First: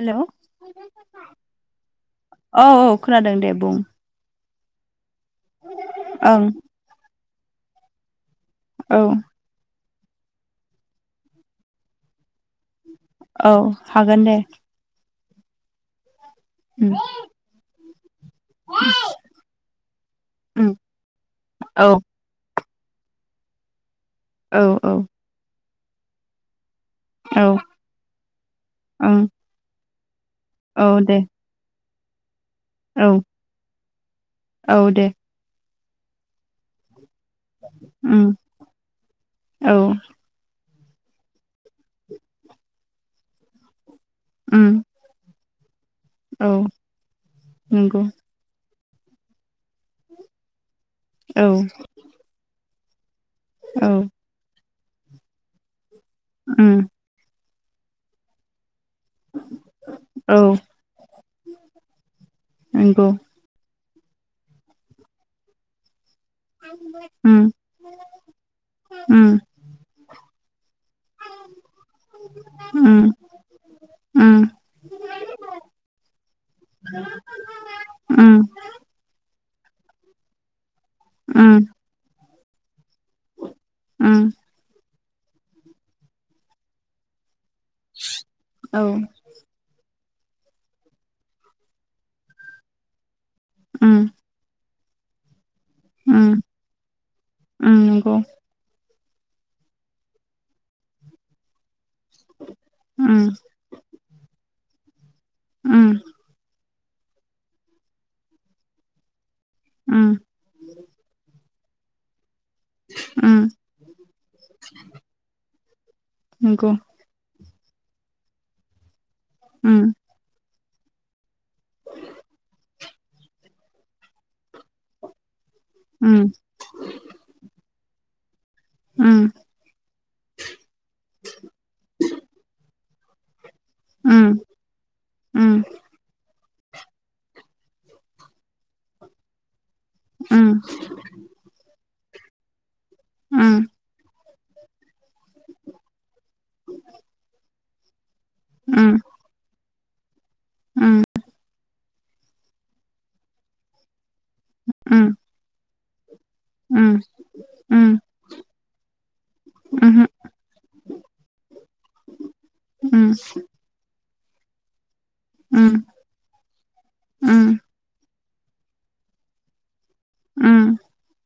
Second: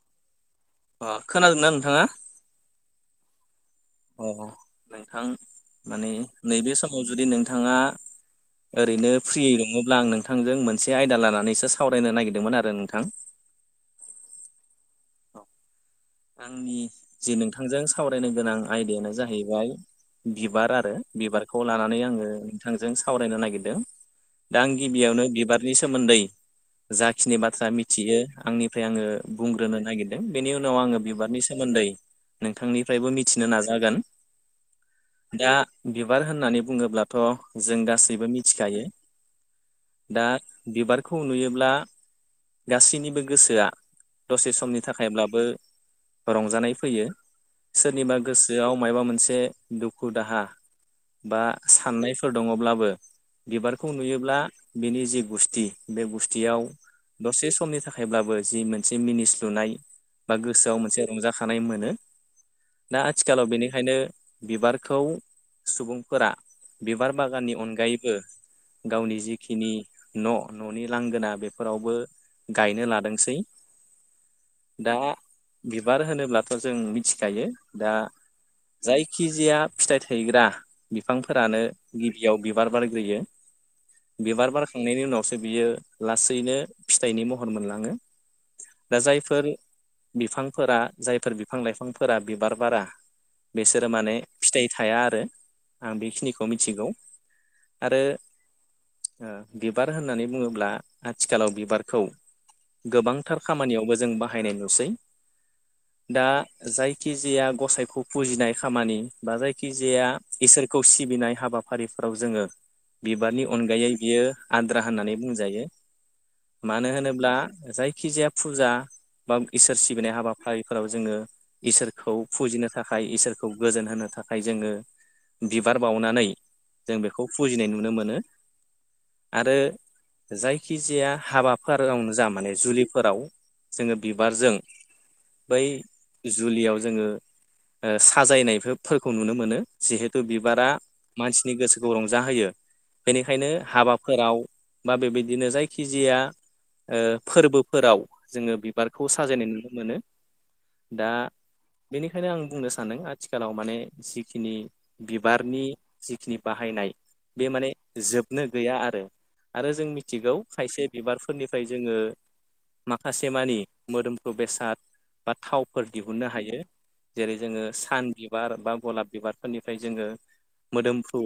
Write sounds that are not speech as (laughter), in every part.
हेल' औ अ खोनादोंना नोंथाङा औ खोनादों दे बुं। अ नोंथां माने ओं नैबे समाव जुदि नोंथाङा औ ओरैनो फ्रियै दङ। आं नोंथांजों मोनसे आयदा लानानैसो सावरायनो नागिरदों। औ हागोन दे। आंनि उम जे नोंथांजों सावरायनो गोनां आयदायानो जाहैबाय उम बिबार आरो बिबारखौ औ लानानै आङो बिथांजों सावरायनो नागिरदों दा औ आं औ गिबियावनो बिबारनि सोमोन्दै जाखिनि औ बाथ्रा मिथियो आंनिफ्राय आङो ओं बुंग्रोनो नागिरदों बेनि उनाव औ आङो दे बिबारनि सोमोन्दै औ नोंथांनिफ्रायबो मिथिनो नाजागोन। औ दे। दा बिबार होननानै बुङोब्लाथ' जों उम गासैबो मिथिखायो औ दा। बिबारखौ नुयोब्ला गासैनिबो गोसोआ दसे उम समनि थाखायब्लाबो औ रंजानाय फैयो नंगौ सोरनिबा गोसोआव माबा मोनसे दुखु दाहा बा औ साननायफोर दङब्लाबो औ बिबारखौ नुयोब्ला बिनि जि गुस्थि बे गुस्थियाव उम दसे समनि थाखायब्लाबो जि मोनसे मिनिस्लुनाय बा औ गोसोआव मोनसे रंजाखानाय मोनो दा नंगौ आथिखालाव बेनि बेखायनो बिबारखौ सुबुंफोरा बिबार उम बागाननि अनगायैबो गावनि उम जिखिनि न' न'नि लांगोना बेफोरावबो गायनो उम लादोंसै। उम दा बिबार होनोब्लाथ' जों मिथिखायो दा उम जायखि जीया फिथाइ थायग्रा उम बिफांफोरानो गिबियाव बिबार बारग्रोयो। उम बिबार बारखांनायनि उनावसो बियो लासैनो फिथाइनि महर मोनलायो औ जायफोर बिफां फोरा जायफोर बिफां लाइफांफोरा बिबार बारा बिसोरो उम माने फिथाइ थाया आरो आं उम बेखिनिखौ मिथिगौ उम आरो नंगौ बिबार होननानै बुङोब्ला आथिखालाव बिबारखौ खौ उम गोबांथार खामानियावबो जों बाहायनाय नुसै उम दा जायखिजाया गसाइखौ फुजिनाय खामानि बा जायखिजाया उम इसोरखौ सिबिनाय हाबाफारिफोराव जोङो बिबारनि उम अनगायै बियो आद्रा होननानै बुंजायो नंगौ मानो होनोब्ला जायखिजाया फुजा बा इसोर उम सिबिनाय हाबा फारिफोराव जोङो इसोरखौ फुजिनो थाखाय इसोरखौ गोजोन होनो थाखाय जोङो बिबार बावनानै उम जों बेखौ फुजिनाय नुनो मोनो। उम आरो जायखि जाया हाबाफोरावनो जा माने जुलिफोराव जोङो उम बिबारजों उम जुलियावओ जोङो साजायनायफोरखौ नुनो मोनो। जिहेथु बिबारा मानसिनि गोसोखौ रंजाहोयो बेनिखायनो उम हाबाफोराव बा बेबायदिनो जायखिजाया ओ फोरबोफोराव जोङो उम बिबारखौ साजायनाय नुनो मोनो। उम दा बेनिखायनो आं बुंनो सानदों आथिखालाव माने जिखिनि उम बिबारनि जिखिनि बाहायनाय बे माने जोबनो गैया आरो। आरो जों मिथिगौ खायसे बिबारफोरनिफ्राय जोङो माखासे मानि मोदोम बेसाद बा थावफोर दिहुननो हायो जेरै जोङो सान बिबार बा गलाब बिबारफोरनिफ्राय जोङो मोदोमफ्रु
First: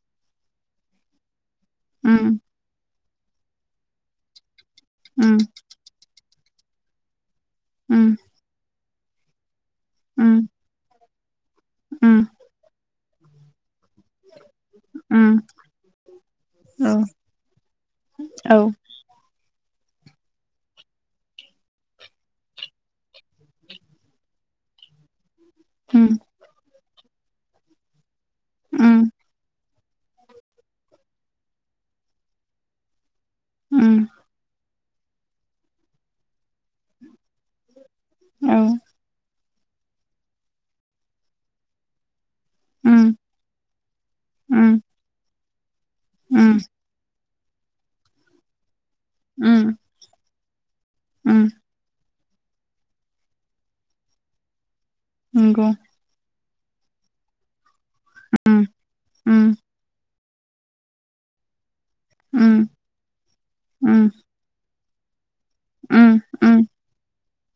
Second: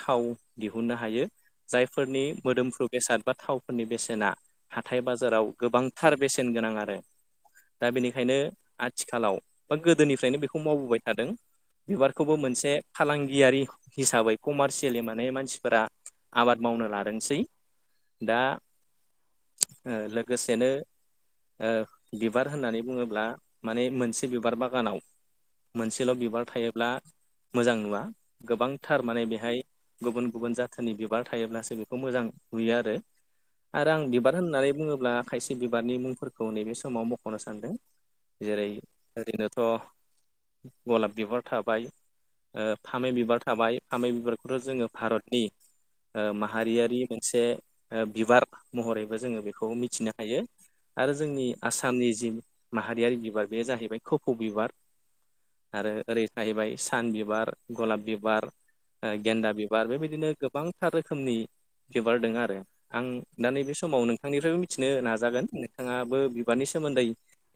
थाव दिहुननो हायो जायफोरनि मोदोमफ्रु बेसाद बा थावफोरनि बेसेना हाथाय बाजाराव गोबांथार बेसेन गोनां आरो। दाबेनि आथिखालाव बा गोदोनिफ्रायनो बेखौ मावबोबाय थादों बिबारखौबो मोनसे फालांगियारि हिसाबै कमारसियेलि माने मानसिफोरा आबाद मावनो लादोंसै। दा ओ लोगोसेनो ओ बिबार होननानै बुङोब्ला ब्ला माने मोनसे बिबार बागानाव मोनसेल' बिबार थायोब्ला मोजां नुवा गोबांथार माने बेहाय गुबुन गुबुन जाथोनि बिबार थायोब्लासो बेखौ मोजां नुयो आरो। आरो आं बिबार होननानै बुङोब्ला खायसे बिबारनि मुंफोरखौ नैबे समाव मख'नो सानदों। जेरै ओरैनोथ' गलाब बिबार थाबाय ओ फामै बिबार थाबाय फामै बिबारखौथ' जोङो भारतनि माहारियारि मोनसे बिबार महरैबो जोङो बेखौ मिथिनो हायो आरो जोंनि आसामनि जि माहारियारि बिबार बेयो जाहैबाय खफौ बिबार नंगौ आरो ओरै जाहैबाय सान बिबार। गलाब बिबार उम उम गेन्दा बिबार बेबायदिनो गोबांथार रोखोमनि बिबारदों उम आरो आं दा नैबे उम समाव नोंथांनिफ्रायबो मिथिनो नाजागोन उम नोंथाङाबो उम बिबारनि सोमोन्दै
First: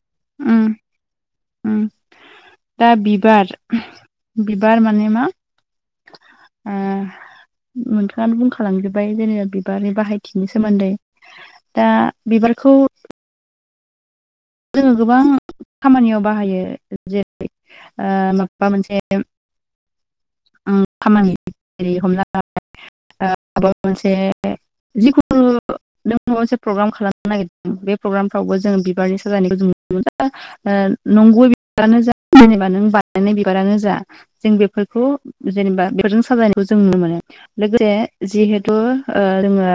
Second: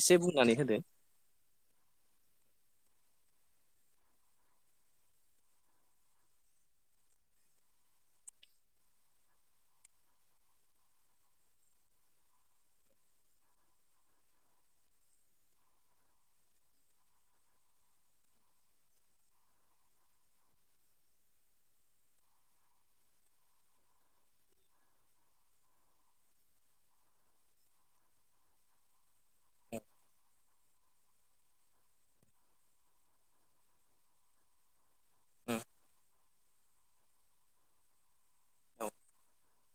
एसे बुंनानै होदो। ओ दा बिबार बिबार माने मा ओ नोंथाङानो बुंखालांजोब्बाय जेनेबा बिबारनि बाहायथिनि सोमोन्दै दा बिबारखौ (inaudible) जोङो गोबां खामानियाव बाहायो जेरै आ माबा मोनसे आं खामानि हमना लाबाय माबा मोनसे जिखुनु नों माबा मोनसे प्रग्राम खालामनो नागिरदों बे प्रग्रामफ्रावबो जोङो बिबारनि जानायखौ जों औ नुनो मोनो नंगौ बिबानो जा जेनेबा नों बानायनाय बिबारानो जा जों बेफोरखौ जेनेबा बिबारजों साजायनायखौ जों नुनो मोनो। लोगोसे जिहेथु जोङो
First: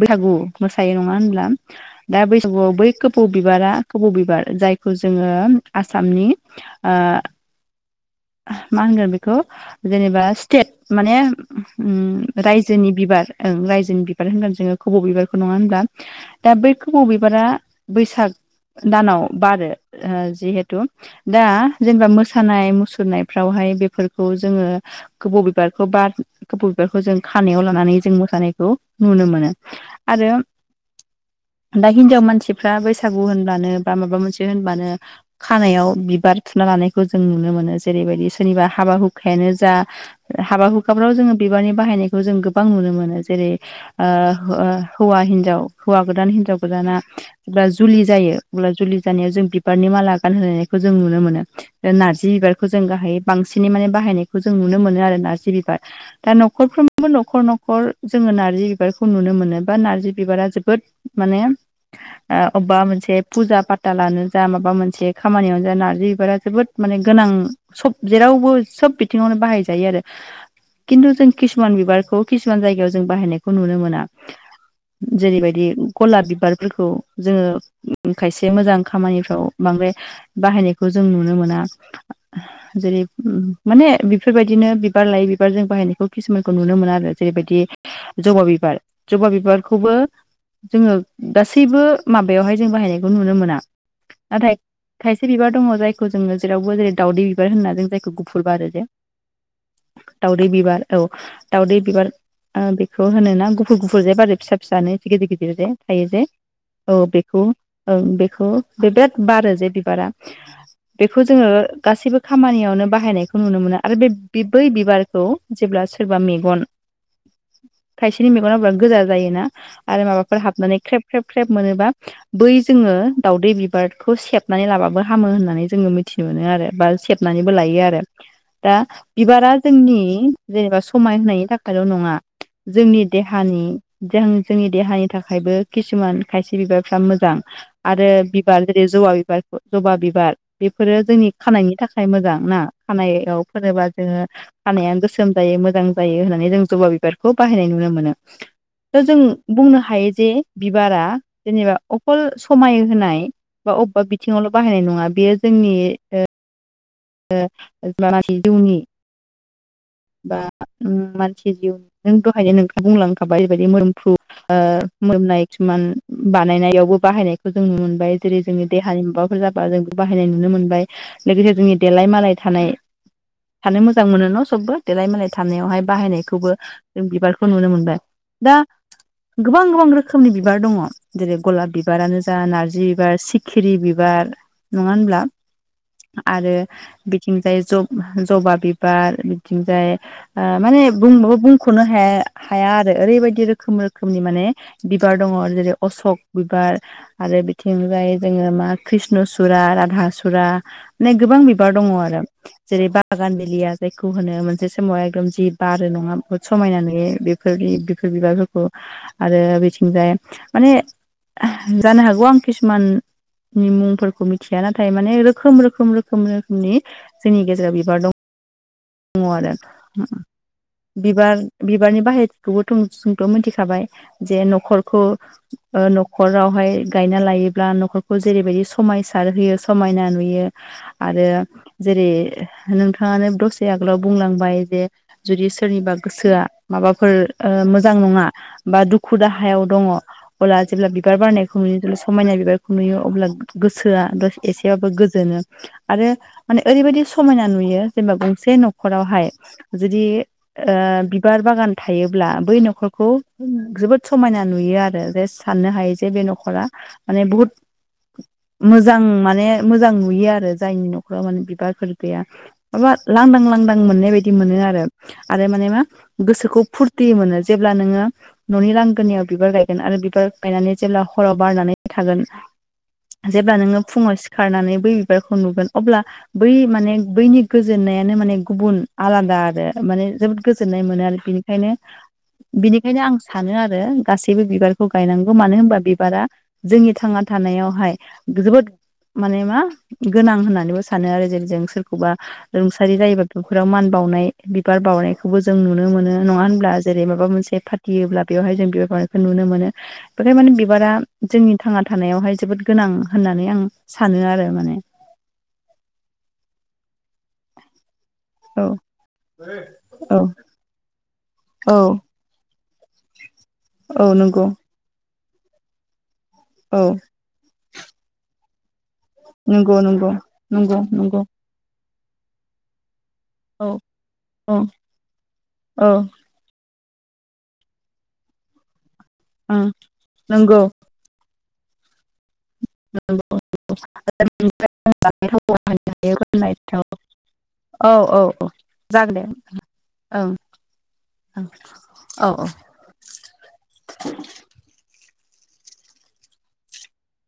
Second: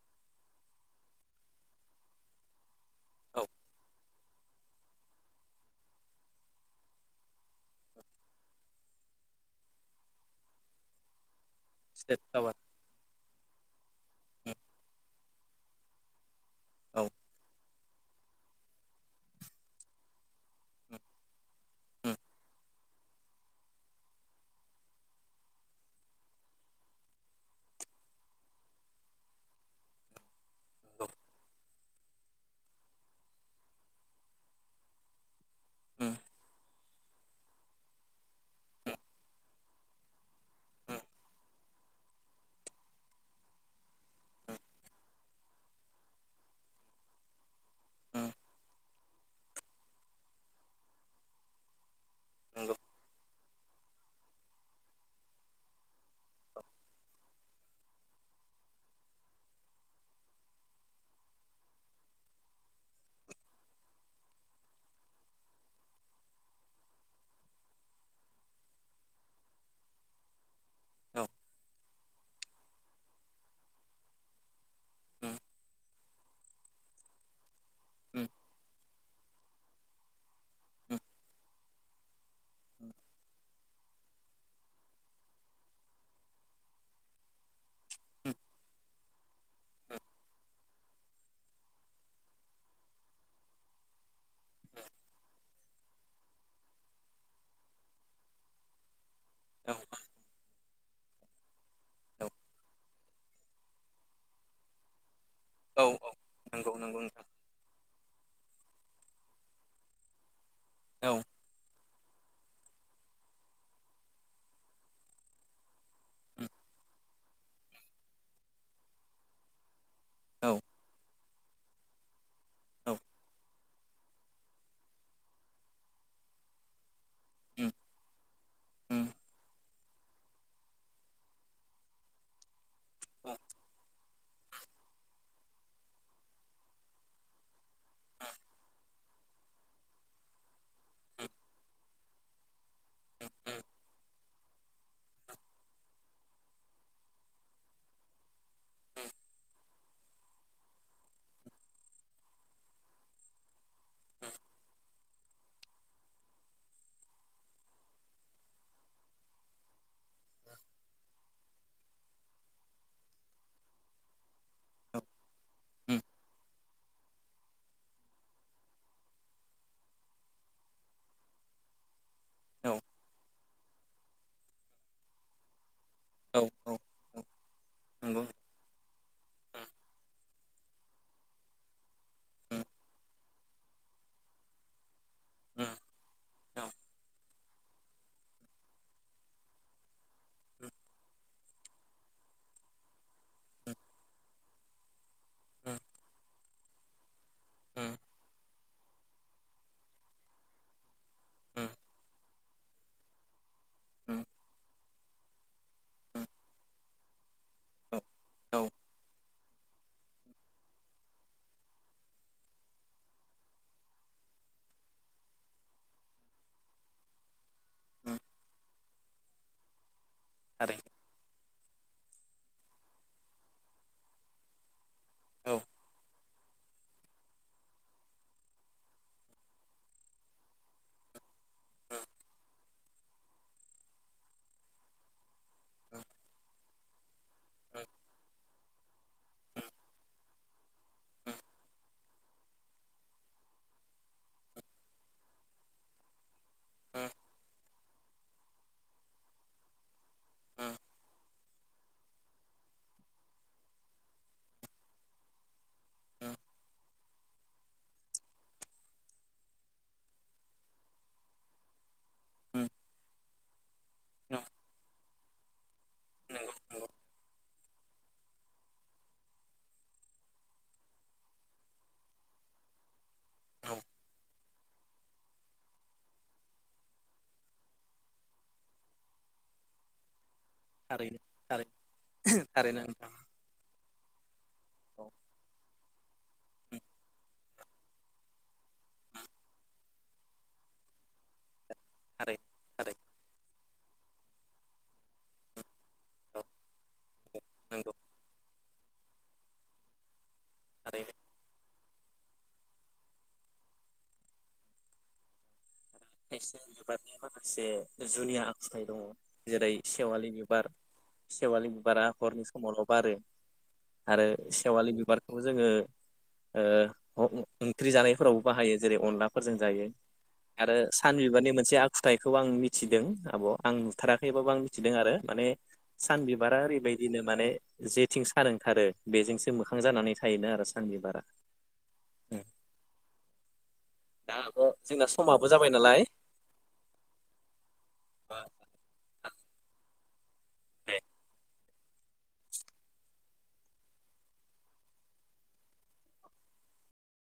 बैसागु मोसायो नङा होनब्ला। दा बैसागुयाव बै कोफौ औ बिबा खबौ बिबार जायखौ जोङो आसामनि आ मा होनगोन बेखौ जेनेबा स्टेट माने उम रायजोनि बिबार उम रायजोनि बिबार होनगोन जोङो खब' बिबारखौ नङा होनब्ला दा बै खबौ औ बिबारा बैसाग दानाव बारो जिहेथु दा जेनेबा मोसानाय मुसर फोननायफ्रावहाय बेफोरखौ जोङो गोबौ बिबारखौ बा गोबौ बिबारखौ जों खानायाव लानानै जों मोसानायखौ नुनो मोनो आरो। औ। दा हिनजाव मानसिफ्रा बैसागु होनब्लानो बा माबा मोनसे होनब्लानो खानायाव बिबार थुना लानायखौ जों नुनो मोनो। जेरैबायदि सोरनिबा हाबा हुखायानो जा हाबा हुखाफ्राव जोङो बिबारनि बाहायनायखौ जों गोबां नुनो मोनो। मोनो जेरै ह हि हौआ हिनजाव आ हौआ गोदान हिनजाव गोदाना जब्ला जुलि जायो अब्ला जुलि जानायाव जों बिबारनि माला गान होनाय जों नुनो मोनो नारजि बिबारखौ जों गाहायै बांसिनै माने बाहायनायखौ जों नुनो मोनो आरो नारजि बिबार दा न'खरफ्रोमबो न'खर न'खर जों जोङो नार्जि बिबारखौ नुनो मोनो बा नार्जि बिबारा जोबोद माने अबेबा मोनसे फुजा पाता लानो जा माबा मोनसे खामानियावनो जा नार्जि बिबारा जोबोद माने गोनां सब जेरावबो सब बिथिङावनो बाहाय जायो आरो खिन्थु जों किसुमान बिबार खौ खिसुमान जायगायाव जों बाहायनायखौ नुनो मोना। जेरैबायदि गलाब बिबारफोरखौ जोङो खायसे मोजां खामानिफ्राव बांद्राय बाहायनायखौ जों नुनो मोना। जेरै माने बेफोरबायदिनो बिबार लायै बिबारजों बाहायनायखौ खिसुमानखौ नुनो मोनो आरो। जेरैबायदि औ जबा बिबार जमा बिबारखौबो जोङो गासैबो माबायावहाय जों बाहायनायखौ नुनो मोना। नाथाय खायसे बिबार दङ जायखौ जोङो जेरावबो जेरै दाावदै बिबार होनना जों जायखौ गुफुर बारो जे औ दावरै बिबार औ दाउदै बिबार बेखौ होन ना गुफुर गुफुर जाय बार फिसा फिसानो गिदिर गिदिर जे औ थायो औ जे नंगौ नंगौ औ नोंथां बेखौ ओं बेखौ बिराद बारो जे बिबारा औ बेखौ जोङो गासैबो खामानियावनो बाहायनायखौ नुनो मोनो आरो बे बै बिबारखौ जेब्ला सोरबा मेगन (inaudible) खायसेनि मेगना बिराद गोजा जायोना आरो माबाफोर औ हाबनानै ख्रेब ख्रेब ख्रेब मोनोबा बै औ जोङो दाावदै बिबारखौ सेबनानै लाबाबो हामो होननानै जोङो मिथि मिन्थ मोनो आरो बा सेबनानैबो उम लायो आरो। दा उम बिबारा जोंनि जेनेबा समाय होनायनि थाखायल' नङा। जोंनि औ देहानि जों जोंनि देहानि थाखायबो खिसुमान खायसे बिबारफ्रा मोजां आरो बिबार जेरै ज जबा बिबार जबा बिबार बेफोरो जोंनि खानायनि थाखाय मोजां ना खानायाव फोरोबा जोङो खानायानो गोसोम जायो मोजां जायो होननानै जों जबा बिबारखौ बाहायनाय नुनो मोनो। था जों बुंनो हायो जे बिबारा जेनेबा अखल समाय होनाय बा अबेबा बिथिङावल' बाहायनाय नङा बेयो जोंनि ओ मसि जौनि बा मानसि जिउ नों दहायनो नों बुंलांखाबाय ओरैबायदि मोनफ्रु मोननाय खिसुमान उम बानायनायाव बाहायनायखौ जों नुनो मोनबाय जेरै जोंङनि देहानि माबाफोर जाबा जों बाहायनाय नुनो मोनबाय लोगोसे जोंनि देलाय मालाय थानाय औ थानो मोजां मोनो न' सबबो देलाय मालाय थानायावहाय औ बाहायनायखौबो औ जों औ बिबारखौ नुनो मोनबाय नंगौ दा गोबां गोबां रोखोमनि बिबार दङ जेरै गलाब बिबारानो जा उम नार्जि बिबार सिखिरि बिबार नङा होनब्ला उम आरो औ बिथिंजाय ज-जबा बिबार बिथिंजाय उम माने बुंबाबा बुंख नो हाया हाया आरो ओरैबायदि रोखोम रोखोमनि माने बिबार दङ जेरै अशक बिबार आरो उम बिथिंजाय जोङो कृष्णसुरा राधासुरा माने गोबां बि उम बार दङ आरो जेरै उम जायखौ होनो समाव एखदम जि बारो नङा उम बहुत समायना नुयो बेफोर बेफोर औ बिबारफोरखौ औ आरो बिथिंजाय माने जानो हागौ आं किसुमान नि मुंफोरखौ मिथिया नाथाय माने रोखोम रोखोम रोखोम जोंनि गेजेराव बिबार दं उम दङ आरो थारैनो बिबार बिबारनि बाहेरखौबोुंथ' मिथिखाबाय जे न'खर खौ औ ओ न खरावहाय गायना लायोब्ला न'खरखौ जेरैबायदि समायसार होयो समायना नुयो आरो जेरै नोंथाङानो दसे आगोलाव बुंलांबाय जे जुदि सोरनिबा गोसोआ माबाफोर ओ मोजां नङा बा दुखु दाहायाव दङ अब्ला जेब्ला बिबार बारनायखौ नुयो जब्ला समायना बिबारखौ नुयो अब्ला गोसोआ एसेबाबो गोजोनो आरो माने ओरैबायदि उम समायना नुयो जेनेबा गंसे न'खरावहाय जुदि ओ उम बिबार बागान थायोब्ला बै न'खरखौ जोबोद समायना नुयो आरो जे साननो हायो जे बे उम न' खरा माने बुहुत मोजां माने मोजां नुयो आरो जायनि न' माने बिबारफोर गैया उम माबा लांदां लांदां मोननाय बायदि औ मोनो आरो आरो माने मा नंगौ गोसोखौ नंगौ फुरथि मोनो जेब्ला नोङो न'नि लांगोनायाव बिबार गायगोन आरो बिबार गायनानै जेब्ला खराव बारनानै थागोन जेब्ला नोङो औ फुङाव सिखारनानै बै बिबारखौ नुगोन अब्ला बै माने बैनि गोजोननायानो माने गुबुन आलादा आरो माने जोबो गोजोन्नाय मोनो थारैनो आरो बेनिखायनो थारैनो थारैनो बिनिखायनो नोंथां आं सानो आरो गासबो बिबारखौ औ गायनांग मानो होनबा बे बिबारा उम जोंनि थांना थानायावहाय जोबोद माने मा गोनां होननानै सानो आरो जेरै जों सोरखौबा थारैनो रोंसारि थारैनो जायोबाथ' बेवाव मान बावनाय बिबार बावनायखौबो जों नुनो मोनो नङा औ होनब्ला जेरै माबा मोनसे नंगौ फाथियोब्ला बेयावहाय जों बिबार बारखौ नुनो मोनो बेखाय माने बिबारा थारैनो जोंनि थांना थानायावहाय जोबोद गोनां होननानै आं सानो आरो माने (unintelligible) जुनिया औ आखुथाय दङ जेरै औ सेवालि बिबार सेवालिनि औ बिबारा हरनि समावल' बारो औ आरो नंगौ सेवालि बिबारखौबो जोङो औ ओ ओंख्रि जानायफोरावबो बाहायो जेरै अनलाफोरजों नंगौ जायो नंगौ आरो नंगौ नंगौ सानबिबारनि मोनसे आखुथायाइखौ आं मिथिदों आब' औ आं नुथाराखैबाबो आं औ मिथिदों आरो माने औ सान बिबारा ओरैबायदि बिनो माने जेथिं सारोंथारो बेजोंसो ओं मोखां जानानै थायोनो नंगौ आरो सान बिबारा (unintelligible) (unintelligible) दा आब' जोंना समाबो जाबाय नालाय औ औ औ दे जागोन दे औं औ औ